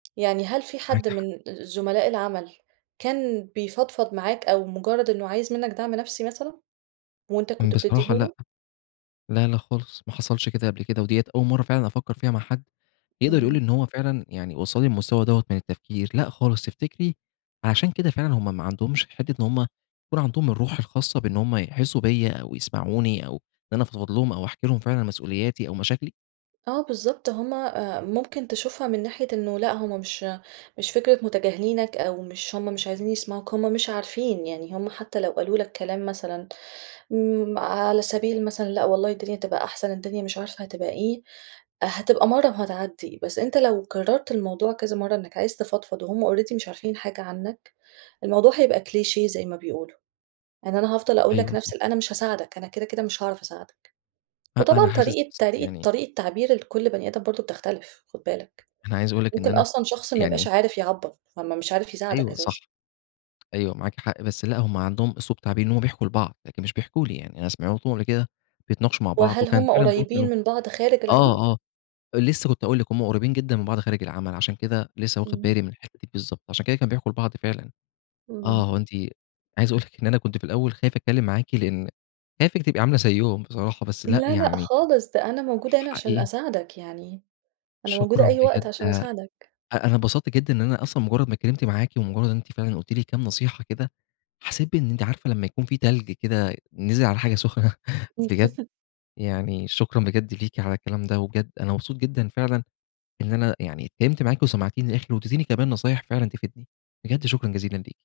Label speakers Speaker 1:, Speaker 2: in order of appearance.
Speaker 1: يعني هل في
Speaker 2: معاكِ
Speaker 1: حد
Speaker 2: حق.
Speaker 1: من زملاء العمل كان بيفضفض معاك، أو مجرد إنه عايز منك دعم نفسي مثلًا، وأنت كنت بتديه
Speaker 2: بصراحة لأ،
Speaker 1: له؟
Speaker 2: لا، لا خالص ما حصلش كده قبل كده، وديّة أول مرة فعلًا أفكر فيها مع حد يقدر يقول لي
Speaker 1: إمم.
Speaker 2: إن هو فعلًا، يعني وصلني المستوى دوّة من التفكير، لأ خالص تفتكري، عشان كده فعلًا هُم ما عندهمش حتة إن هُم يكون عندهم الروح الخاصة بأنه هُم يحسوا بيَّ، أو يسمعوني أو إن أنا أفضفض لهم ،أو أحكي لهم فعلًا مسؤولياتي، أو مشاكلي؟
Speaker 1: آه، بالضبط هُم، آآ، ممكن تشوفها من ناحية إنه لا هُم مش مش فكرة متجاهلينك، أو مش هُم مش عايزين يسمعوك هُم مش عارفين، يعني هُم حتى لو قالوا لك كلام مثلًا، امم، على سبيل مثلًا لا والله الدنيا هتبقى أحسن، الدنيا مش عارفة هتبقى إيه، هتبقى مرة وهتعدي، بس أنت لو كررت الموضوع كذا مرة، إنك عايز تفضفض وهُم Already مش عارفين حاجة عنك، الموضوع هيبقى كليشيه زي ما بيقولوا إن أنا هافضل أقول لك
Speaker 2: أيوه، صح.
Speaker 1: نفس ال أنا مش هاساعدك أنا كده، كده مش هاعرف أساعدك،
Speaker 2: أ أنا
Speaker 1: وطبعًا
Speaker 2: حاسس
Speaker 1: طريقة طريقة
Speaker 2: يعني
Speaker 1: طريقة التعبير لكل بني آدم برضه بتختلف خد بالك،
Speaker 2: أنا عايز أقول لِك إن
Speaker 1: ممكن
Speaker 2: أنا
Speaker 1: أصلًا شخص ما يبقاش
Speaker 2: يعني
Speaker 1: عارف يعبّر، فما مش عارف يساعدك
Speaker 2: أيوه، صح،
Speaker 1: أساسًا.
Speaker 2: أيوه معاكِ حق، بس لا هُم عندهم اسلوب [unintelligible] إن هُم بيحكوا لبعض، لكن مش بيحكوا لي يعني أنا سمعتهم قبل كده بيتناقشوا مع بعض،
Speaker 1: وهل
Speaker 2: وكان
Speaker 1: هُم
Speaker 2: فعلًا [unintelligible] منهم
Speaker 1: قريبين من بعض خارج العمل؟
Speaker 2: آه، آه، لسه كنت هاقول لِك هُم قريبين جدًا من بعض خارج العمل، عشان كده لسه واخد
Speaker 1: إمم.
Speaker 2: بالي من الحته دي بالضبط، عشان كده كانوا بيحكوا البعض فعلًا، آه،
Speaker 1: إمم.
Speaker 2: هو أنتِ عايز أقول لِك إن أنا كنت في الأول خايف أتكلم معاكِ؛ لأن خايفِك تبقى عاملة زيهم بصراحة، بس لأ
Speaker 1: لا، لأ
Speaker 2: يعني
Speaker 1: خالص، ده أنا موجودة هنا عشان
Speaker 2: حقيقي
Speaker 1: أساعدك يعني، أنا موجودة
Speaker 2: شكرًا
Speaker 1: أي وقت
Speaker 2: بجد
Speaker 1: عشان
Speaker 2: أ
Speaker 1: أساعدك.
Speaker 2: أنا اتبسطت جدًا إن أنا أصلًا مجرد ما اتكلمت معاكِ، ومجرد إن أنتِ فعلًا قُلتِ لي كام نصيحة كده، حسيت بإن أنتِ عارفة لمّا يكون في تلج كده نزل على حاجة سخنة بجد، يعني شكرًا بجد ليكِ على الكلام ده، وبجد أنا مبسوط جدًا فعلًا، إن أنا يعني اتكلمت معاكِ وسمعتيني للآخر، وادتيني كمان نصايح فعلًا تفيدني، بجد شكرًا جزيلًا ليكِ.